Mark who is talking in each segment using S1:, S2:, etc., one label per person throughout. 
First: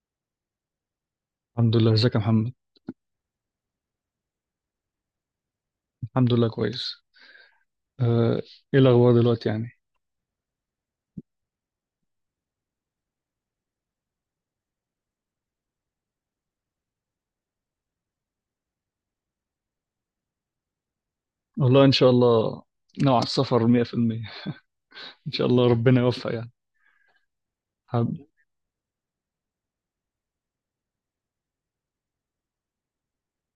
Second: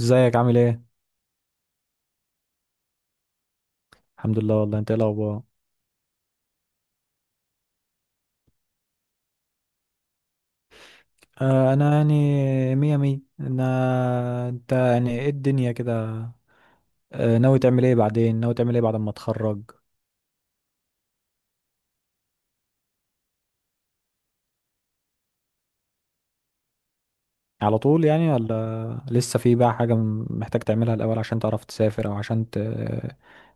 S1: ازيك؟ عامل ايه؟
S2: الحمد لله، ازيك يا محمد.
S1: الحمد لله، والله. انت ايه الاخبار؟
S2: الحمد لله كويس. آه، ايه الاخبار دلوقتي يعني؟
S1: انا يعني مية مية. انا انت يعني ايه الدنيا كده؟ ناوي تعمل ايه بعد ما تخرج؟
S2: والله ان شاء الله. نوع السفر 100%. ان شاء الله ربنا يوفق يعني.
S1: على طول
S2: حب-
S1: يعني؟ ولا لسه في بقى حاجة محتاج تعملها الاول عشان تعرف تسافر، او عشان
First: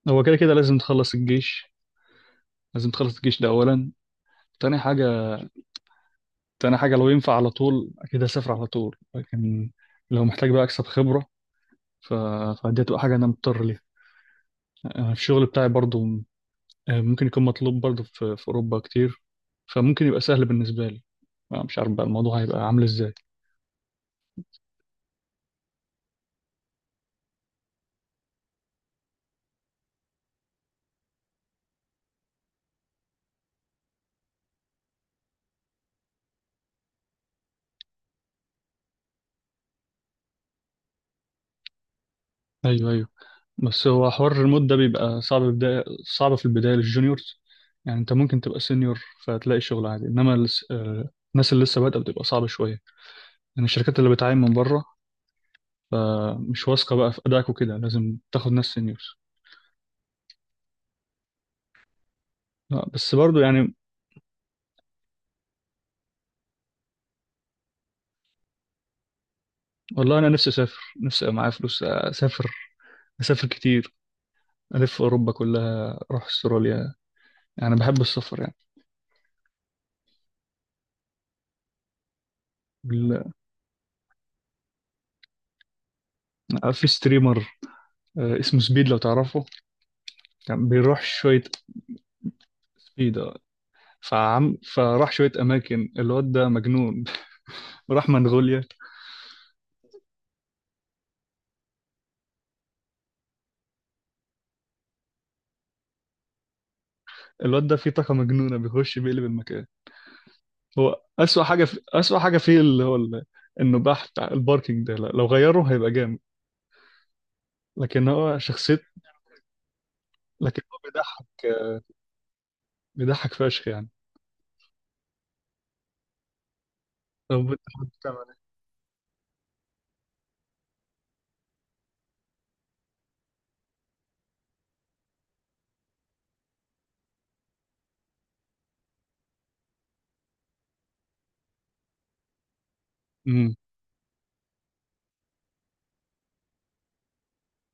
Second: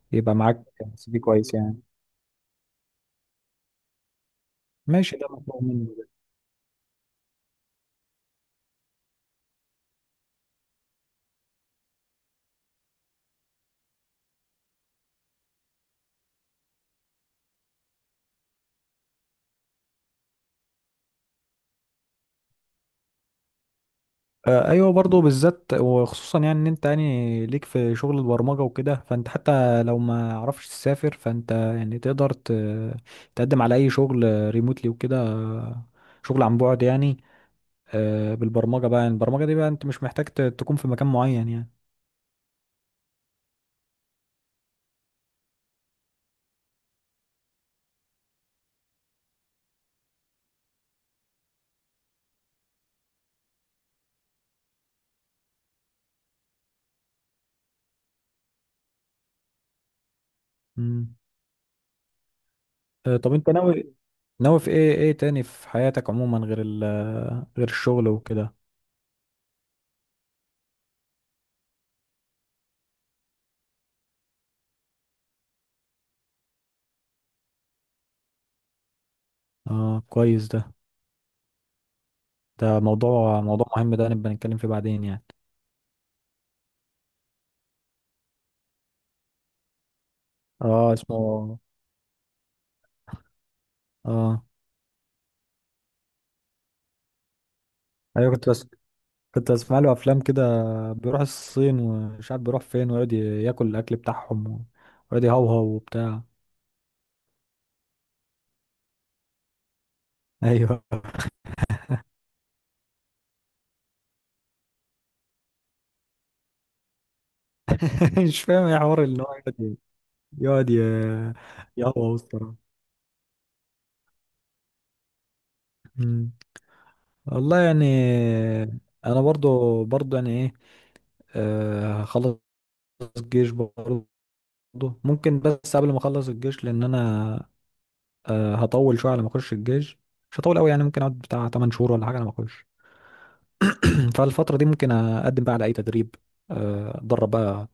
S2: هو
S1: يبقى
S2: كده كده
S1: معاك
S2: لازم
S1: سي
S2: تخلص
S1: في كويس
S2: الجيش.
S1: يعني؟
S2: لازم تخلص الجيش ده اولا. تاني حاجه
S1: ماشي، ده مطلوب مني.
S2: تاني حاجه لو ينفع على طول اكيد هسافر على طول، لكن لو محتاج بقى اكسب خبره. ف... فدي هتبقى حاجه انا مضطر ليها. انا في الشغل بتاعي برضو. ممكن يكون مطلوب برضه في أوروبا كتير. فممكن يبقى سهل بالنسبة لي. مش عارف بقى الموضوع هيبقى عامل إزاي.
S1: ايوه، برضو بالذات وخصوصا، يعني ان انت يعني ليك في شغل البرمجه وكده، فانت حتى لو ما عرفش تسافر فانت يعني تقدر تقدم على اي شغل ريموتلي وكده. شغل عن بعد يعني. بالبرمجه بقى، يعني البرمجه دي بقى انت مش محتاج تكون في مكان معين يعني.
S2: أيوه، أيوه. بس هو حوار الريموت ده بيبقى صعب بداية. صعب في البداية للجونيورز. يعني أنت ممكن تبقى سينيور فتلاقي شغل عادي، إنما الناس اللي لسه بادئة بتبقى صعبة شوية. يعني الشركات اللي بتعين من بره فمش واثقة بقى في أدائك وكده، لازم تاخد ناس سينيورز.
S1: مم.
S2: لا بس
S1: طب
S2: برضه
S1: انت
S2: يعني.
S1: ناوي؟ في ايه ايه تاني في حياتك عموما، غير غير الشغل وكده؟
S2: والله أنا نفسي أسافر، نفسي أبقى معايا فلوس أسافر. أسافر كتير، ألف أوروبا كلها، أروح أستراليا. يعني بحب السفر.
S1: اه كويس ده، ده
S2: ال-
S1: موضوع، مهم، ده نبقى نتكلم فيه بعدين يعني.
S2: أنا في ستريمر اسمه سبيد، لو تعرفه. كان
S1: اه
S2: بيروح شوية.
S1: اسمه.
S2: سبيد، آه.
S1: اه
S2: فعم فراح شوية أماكن. الواد ده مجنون. راح
S1: ايوه،
S2: منغوليا.
S1: كنت اسمع له افلام كده، بيروح الصين ومش عارف بيروح فين، ويقعد ياكل الاكل بتاعهم ويقعد يهوهو وبتاع.
S2: الواد ده فيه طاقة مجنونة، بيخش بيقلب المكان.
S1: ايوه.
S2: هو أسوأ حاجة فيه اللي هو النباح بتاع الباركينج ده، لا، لو غيره هيبقى جامد. لكن هو
S1: مش فاهم
S2: شخصية.
S1: ايه حوار ان هو يقعد
S2: لكن
S1: يقعد
S2: هو
S1: يهوهو الصراحه.
S2: بيضحك فشخ يعني.
S1: أمم.
S2: طب
S1: والله يعني.
S2: انت بتعمل ايه؟
S1: انا برضو يعني ايه، هخلص الجيش برضو. ممكن بس قبل ما اخلص الجيش، لان انا هطول شويه على ما اخش الجيش. مش هطول قوي يعني، ممكن اقعد بتاع 8 شهور ولا حاجه على ما اخش.
S2: امم.
S1: فالفترة دي ممكن أقدم بقى على أي تدريب، أتدرب بقى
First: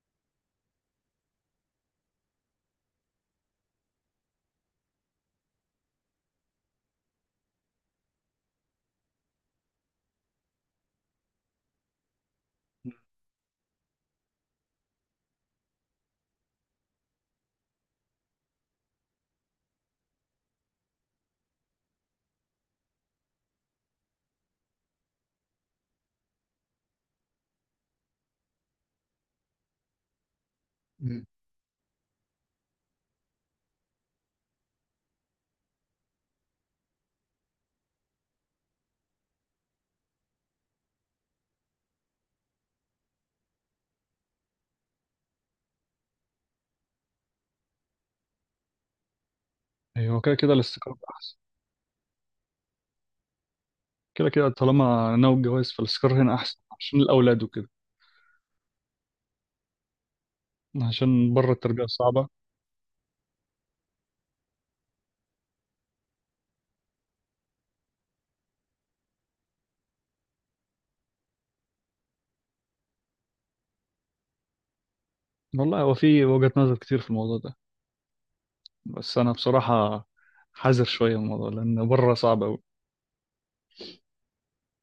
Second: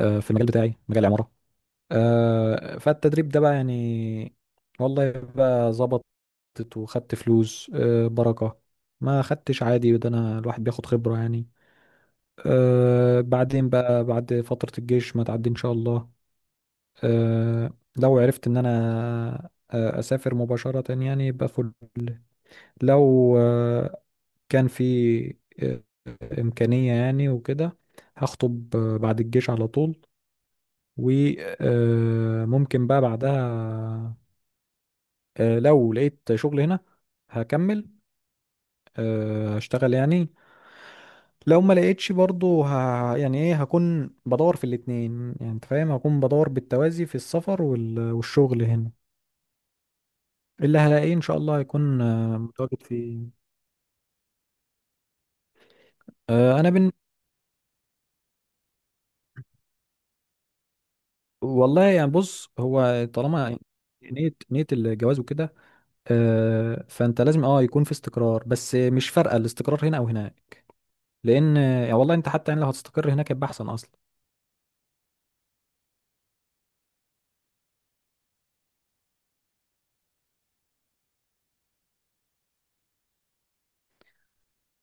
S1: في المجال بتاعي، مجال العمارة. فالتدريب ده بقى يعني والله بقى ظبطت وخدت فلوس، بركة. ما خدتش عادي، ده أنا الواحد بياخد خبرة يعني. بعدين بقى بعد فترة الجيش ما تعدي إن شاء الله، آه، لو عرفت إن أنا أسافر مباشرة يعني يبقى فل. لو كان في آه، إمكانية يعني وكده، هخطب بعد الجيش على طول.
S2: أمم.
S1: وممكن بقى بعدها لو لقيت شغل هنا هكمل هشتغل يعني. لو ما لقيتش برضو يعني ايه، هكون بدور في الاتنين، يعني انت فاهم، هكون بدور بالتوازي في السفر والشغل هنا.
S2: ايوه، كده كده
S1: اللي
S2: الاستقرار
S1: هلاقيه ان
S2: احسن.
S1: شاء الله هيكون متواجد فيه.
S2: كده كده طالما ناوي الجواز فالاستقرار هنا احسن
S1: آه، انا بن...
S2: عشان الاولاد وكده. عشان بره
S1: والله
S2: التربية
S1: يعني،
S2: صعبة.
S1: بص، هو طالما نية، الجواز وكده، فانت لازم اه يكون في استقرار، بس مش فارقه الاستقرار هنا او هناك، لان يعني والله انت حتى يعني لو هتستقر هناك يبقى احسن اصلا.
S2: والله هو في وجهة نظر كتير في الموضوع ده، بس أنا بصراحة حذر شوية من الموضوع لأن بره صعب أوي.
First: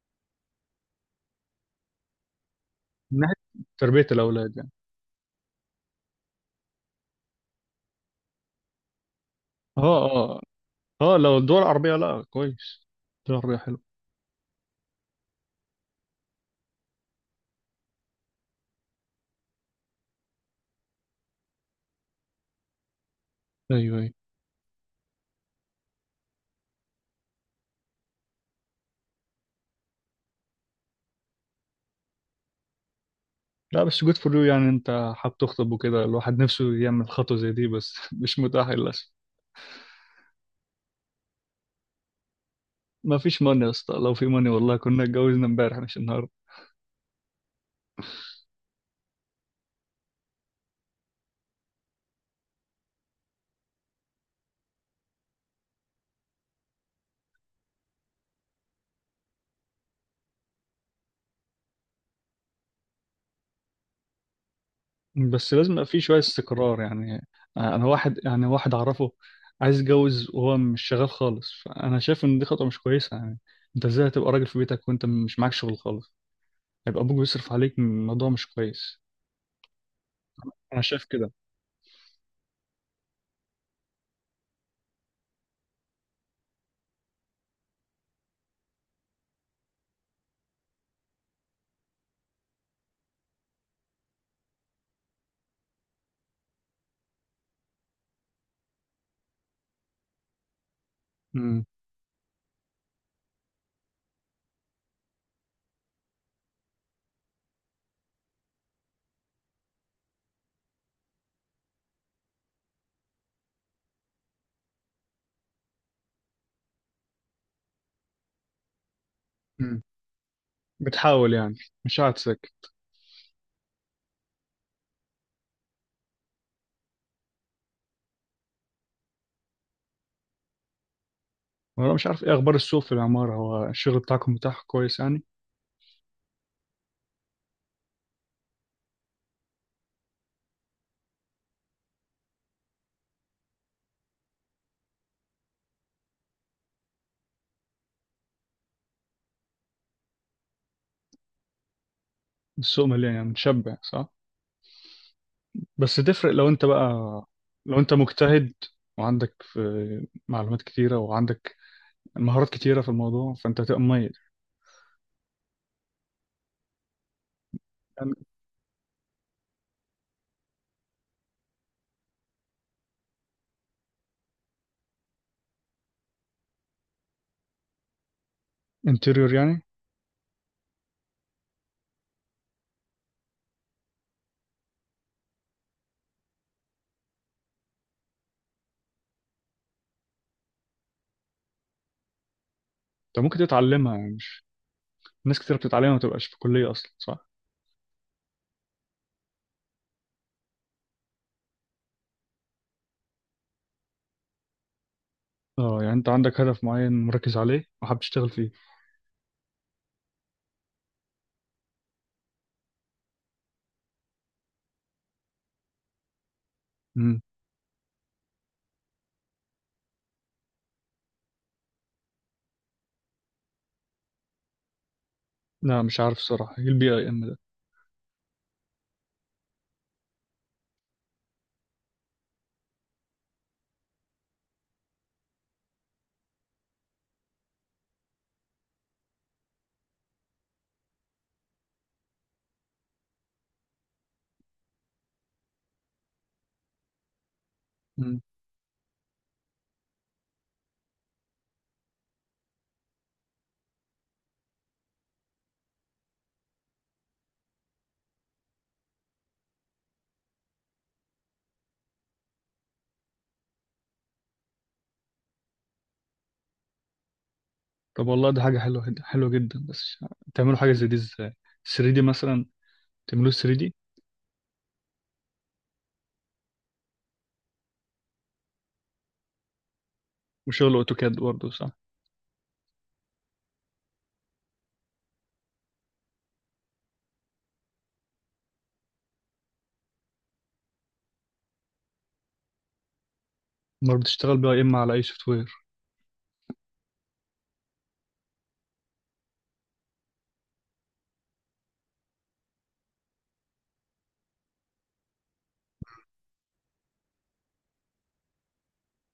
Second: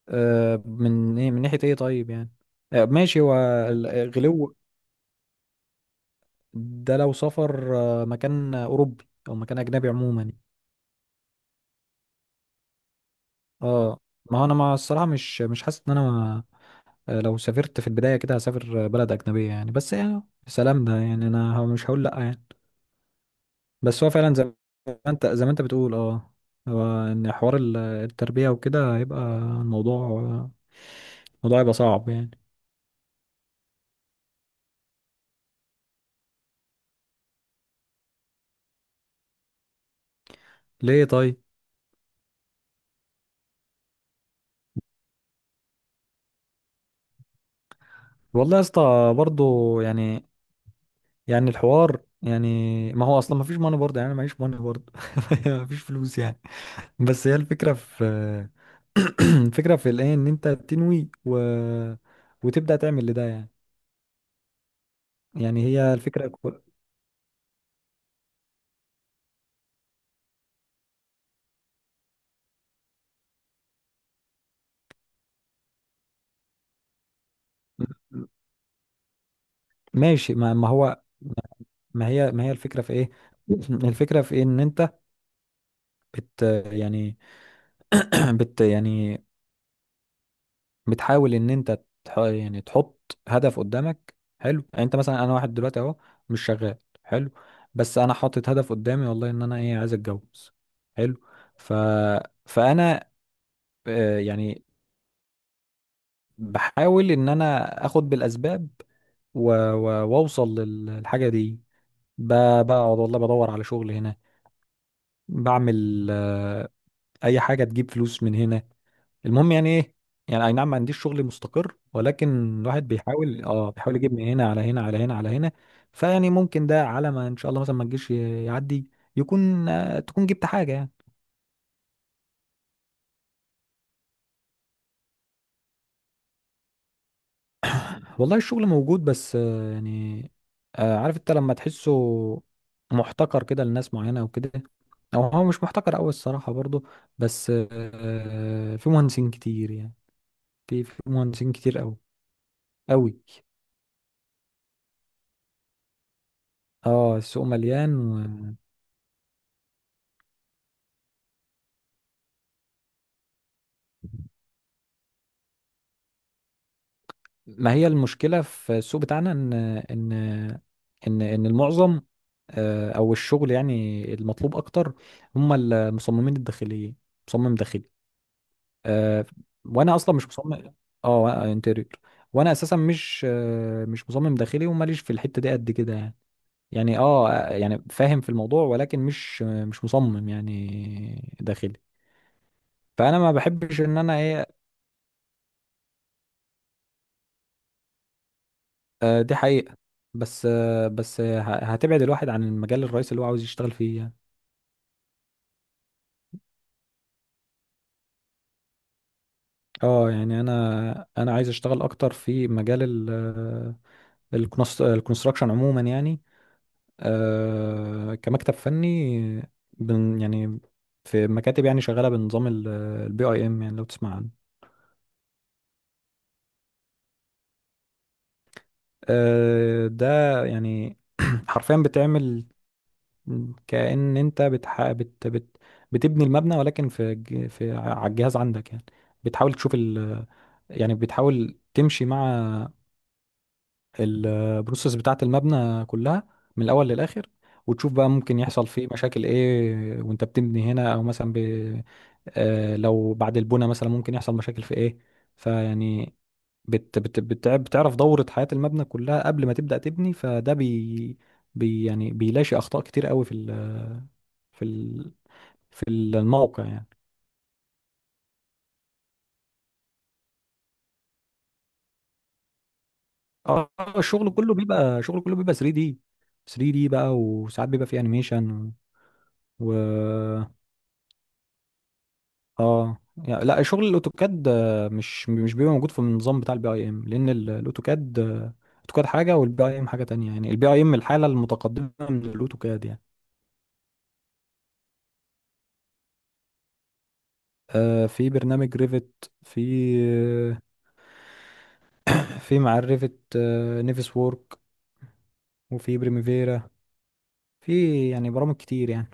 S1: من ايه، من ناحيه ايه طيب يعني؟
S2: من
S1: ماشي. هو
S2: ناحية تربية
S1: الغلو
S2: الأولاد يعني.
S1: ده، لو سافر مكان اوروبي او مكان اجنبي
S2: اه.
S1: عموما يعني.
S2: اه. اه، لو الدول العربية لا كويس. الدول العربية حلو.
S1: اه، ما هو انا ما الصراحه مش مش حاسس ان انا لو سافرت في البدايه كده هسافر بلد اجنبيه يعني، بس يعني سلام، ده يعني انا مش هقول لا يعني.
S2: أيوه،
S1: بس هو
S2: أيوه.
S1: فعلا زي ما انت، زي ما انت بتقول اه، هو ان حوار التربية وكده هيبقى الموضوع، الموضوع هيبقى صعب يعني.
S2: لا بس جود فور يو، يعني أنت حابب تخطب وكده، الواحد نفسه يعمل خطوة زي دي، بس مش متاح للأسف.
S1: ليه طيب؟
S2: ما فيش ماني يا اسطى، لو في ماني والله كنا اتجوزنا امبارح مش النهاردة.
S1: والله يا اسطى برضه. يعني، يعني الحوار يعني، ما هو اصلا ما فيش ماني برضه يعني، انا معيش ماني برضه. ما فيش فلوس يعني. بس هي الفكرة في، الفكرة في الايه ان انت تنوي وتبدأ تعمل لده يعني.
S2: بس
S1: يعني
S2: لازم يبقى
S1: هي
S2: في شوية
S1: الفكرة
S2: استقرار يعني. أنا واحد، يعني واحد أعرفه عايز يتجوز وهو مش شغال خالص، فأنا شايف إن دي خطوة مش كويسة يعني. أنت إزاي هتبقى راجل في بيتك وأنت مش معاك شغل خالص؟ هيبقى أبوك بيصرف عليك، الموضوع مش كويس.
S1: ماشي. ما
S2: أنا
S1: هو،
S2: شايف كده.
S1: ما هي الفكرة في ايه؟ الفكرة في ايه ان انت بت يعني، بت يعني بتحاول ان انت تح، يعني تحط هدف قدامك. حلو. يعني انت مثلا، انا واحد دلوقتي اهو مش شغال، حلو، بس انا حاطط هدف قدامي والله، ان انا ايه عايز اتجوز. حلو.
S2: امم.
S1: ف فانا يعني بحاول ان انا اخد بالاسباب واوصل للحاجه دي. بقعد والله بدور على شغل هنا، بعمل اي حاجه تجيب فلوس من هنا، المهم يعني
S2: امم.
S1: ايه، يعني اي نعم ما عنديش شغل
S2: بتحاول يعني،
S1: مستقر،
S2: مش قاعد ساكت.
S1: ولكن الواحد بيحاول اه بيحاول يجيب من هنا على هنا على هنا على هنا. فيعني ممكن ده على ما ان شاء الله مثلا ما تجيش يعدي، يكون آه تكون جبت حاجة يعني.
S2: وأنا مش عارف إيه أخبار السوق في العمارة؟ هو الشغل بتاعكم متاح كويس يعني؟
S1: والله الشغل موجود، بس آه يعني، آه عارف انت لما تحسه محتكر كده لناس معينة او كده، او هو مش محتكر قوي الصراحة برضه، بس آه في مهندسين كتير يعني. في مهندسين كتير قوي
S2: السوق مليان
S1: قوي.
S2: يعني، متشبع صح؟ بس تفرق لو أنت بقى،
S1: اه السوق
S2: لو أنت مجتهد
S1: مليان.
S2: وعندك في معلومات كتيرة وعندك المهارات كتيرة في الموضوع، فأنت هتبقى مميز.
S1: ما هي
S2: يعني
S1: المشكلة في السوق بتاعنا، إن إن المعظم أو الشغل يعني المطلوب أكتر هم المصممين الداخليين، مصمم داخلي، آه،
S2: انتيريور يعني.
S1: وأنا أصلا مش مصمم. أه، انتيريور. وأنا أساسا مش مش مصمم داخلي، وماليش في الحتة دي قد كده يعني. يعني أه يعني فاهم في الموضوع ولكن مش مش مصمم يعني داخلي. فأنا
S2: أنت
S1: ما
S2: ممكن
S1: بحبش
S2: تتعلمها
S1: إن
S2: يعني،
S1: أنا
S2: مش
S1: إيه.
S2: ناس كتيرة بتتعلمها ما تبقاش في كلية أصلا، صح؟
S1: دي حقيقة. بس آه، بس هتبعد الواحد عن المجال الرئيسي اللي هو عاوز يشتغل فيه يعني.
S2: اه، يعني أنت عندك هدف معين مركز عليه وحابب تشتغل فيه.
S1: اه يعني انا عايز اشتغل اكتر في مجال ال الكونستراكشن عموما يعني،
S2: مم.
S1: كمكتب فني، يعني في مكاتب يعني شغالة بنظام البي اي ام، يعني لو تسمع عنه.
S2: لا مش عارف الصراحة إيه البي أي إم ده.
S1: ده يعني حرفيا بتعمل كأن انت بتبني المبنى، ولكن في ج- في ع- على الجهاز عندك يعني. بتحاول تشوف، يعني بتحاول تمشي مع البروسيس بتاعة المبنى كلها من الأول للآخر، وتشوف بقى
S2: مم.
S1: ممكن يحصل فيه مشاكل إيه وأنت بتبني هنا، أو مثلا لو بعد البناء مثلا ممكن يحصل مشاكل في إيه. فيعني بتعرف دورة حياة المبنى كلها قبل ما تبدأ تبني، فده يعني بيلاشي أخطاء كتير قوي في ال... في الموقع يعني.
S2: طب والله ده حاجة حلوة حلوة جدا. بس تعملوا حاجة زي دي إزاي؟ 3 دي مثلا. تعملوه 3
S1: اه
S2: دي
S1: الشغل كله بيبقى، شغل كله بيبقى 3D. 3D بقى، وساعات بيبقى فيه انيميشن و
S2: وشغل أوتوكاد برضه، صح؟
S1: اه يعني. لا شغل الاوتوكاد مش مش بيبقى موجود في النظام بتاع البي اي ام، لان الاوتوكاد الاوتوكاد حاجه والبي اي ام حاجه تانية، يعني البي اي ام الحاله المتقدمه من الاوتوكاد يعني.
S2: أمال بتشتغل بي أي إم على أي سوفت وير؟
S1: في برنامج ريفت، في في مع الريفت آه نيفس وورك، وفي بريميفيرا. في يعني برامج كتير يعني.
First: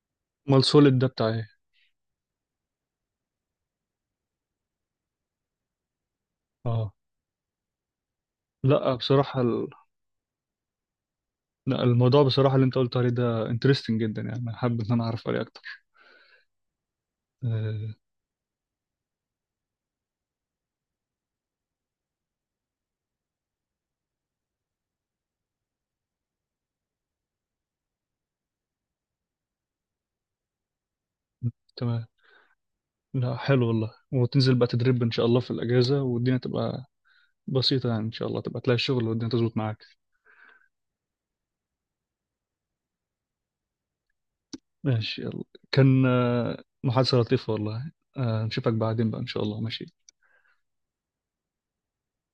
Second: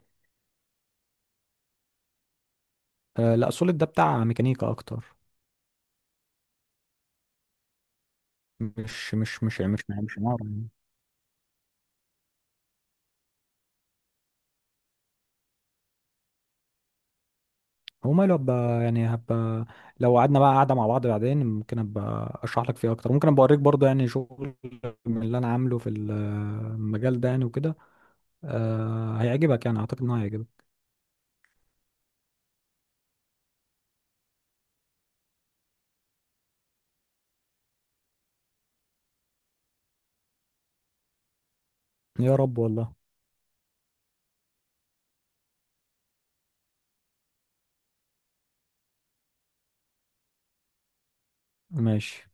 S2: أمال سوليد ده بتاع إيه؟
S1: لا سوليد ده بتاع ميكانيكا اكتر،
S2: اه. لا بصراحة
S1: مش عمارة يعني.
S2: لا، الموضوع بصراحة اللي أنت قلت عليه ده انترستنج جدا يعني، انا حابب إن أنا أعرف عليه أكتر. آه،
S1: وماله، هبقى يعني، لو قعدنا بقى قعدة مع بعض بعدين، ممكن ابقى اشرح لك فيه اكتر، ممكن ابقى اوريك برضه يعني شغل من اللي انا عامله في المجال ده يعني وكده. أه هيعجبك، يعني اعتقد انه هيعجبك.
S2: تمام. لا حلو والله. وتنزل بقى تدريب ان شاء الله في الاجازه، والدنيا تبقى بسيطه يعني، ان شاء الله تبقى تلاقي الشغل والدنيا تظبط معاك.
S1: يا رب والله.
S2: ماشي يلا. كان محادثه لطيفه والله، نشوفك بعدين بقى ان شاء الله. ماشي.
S1: ماشي.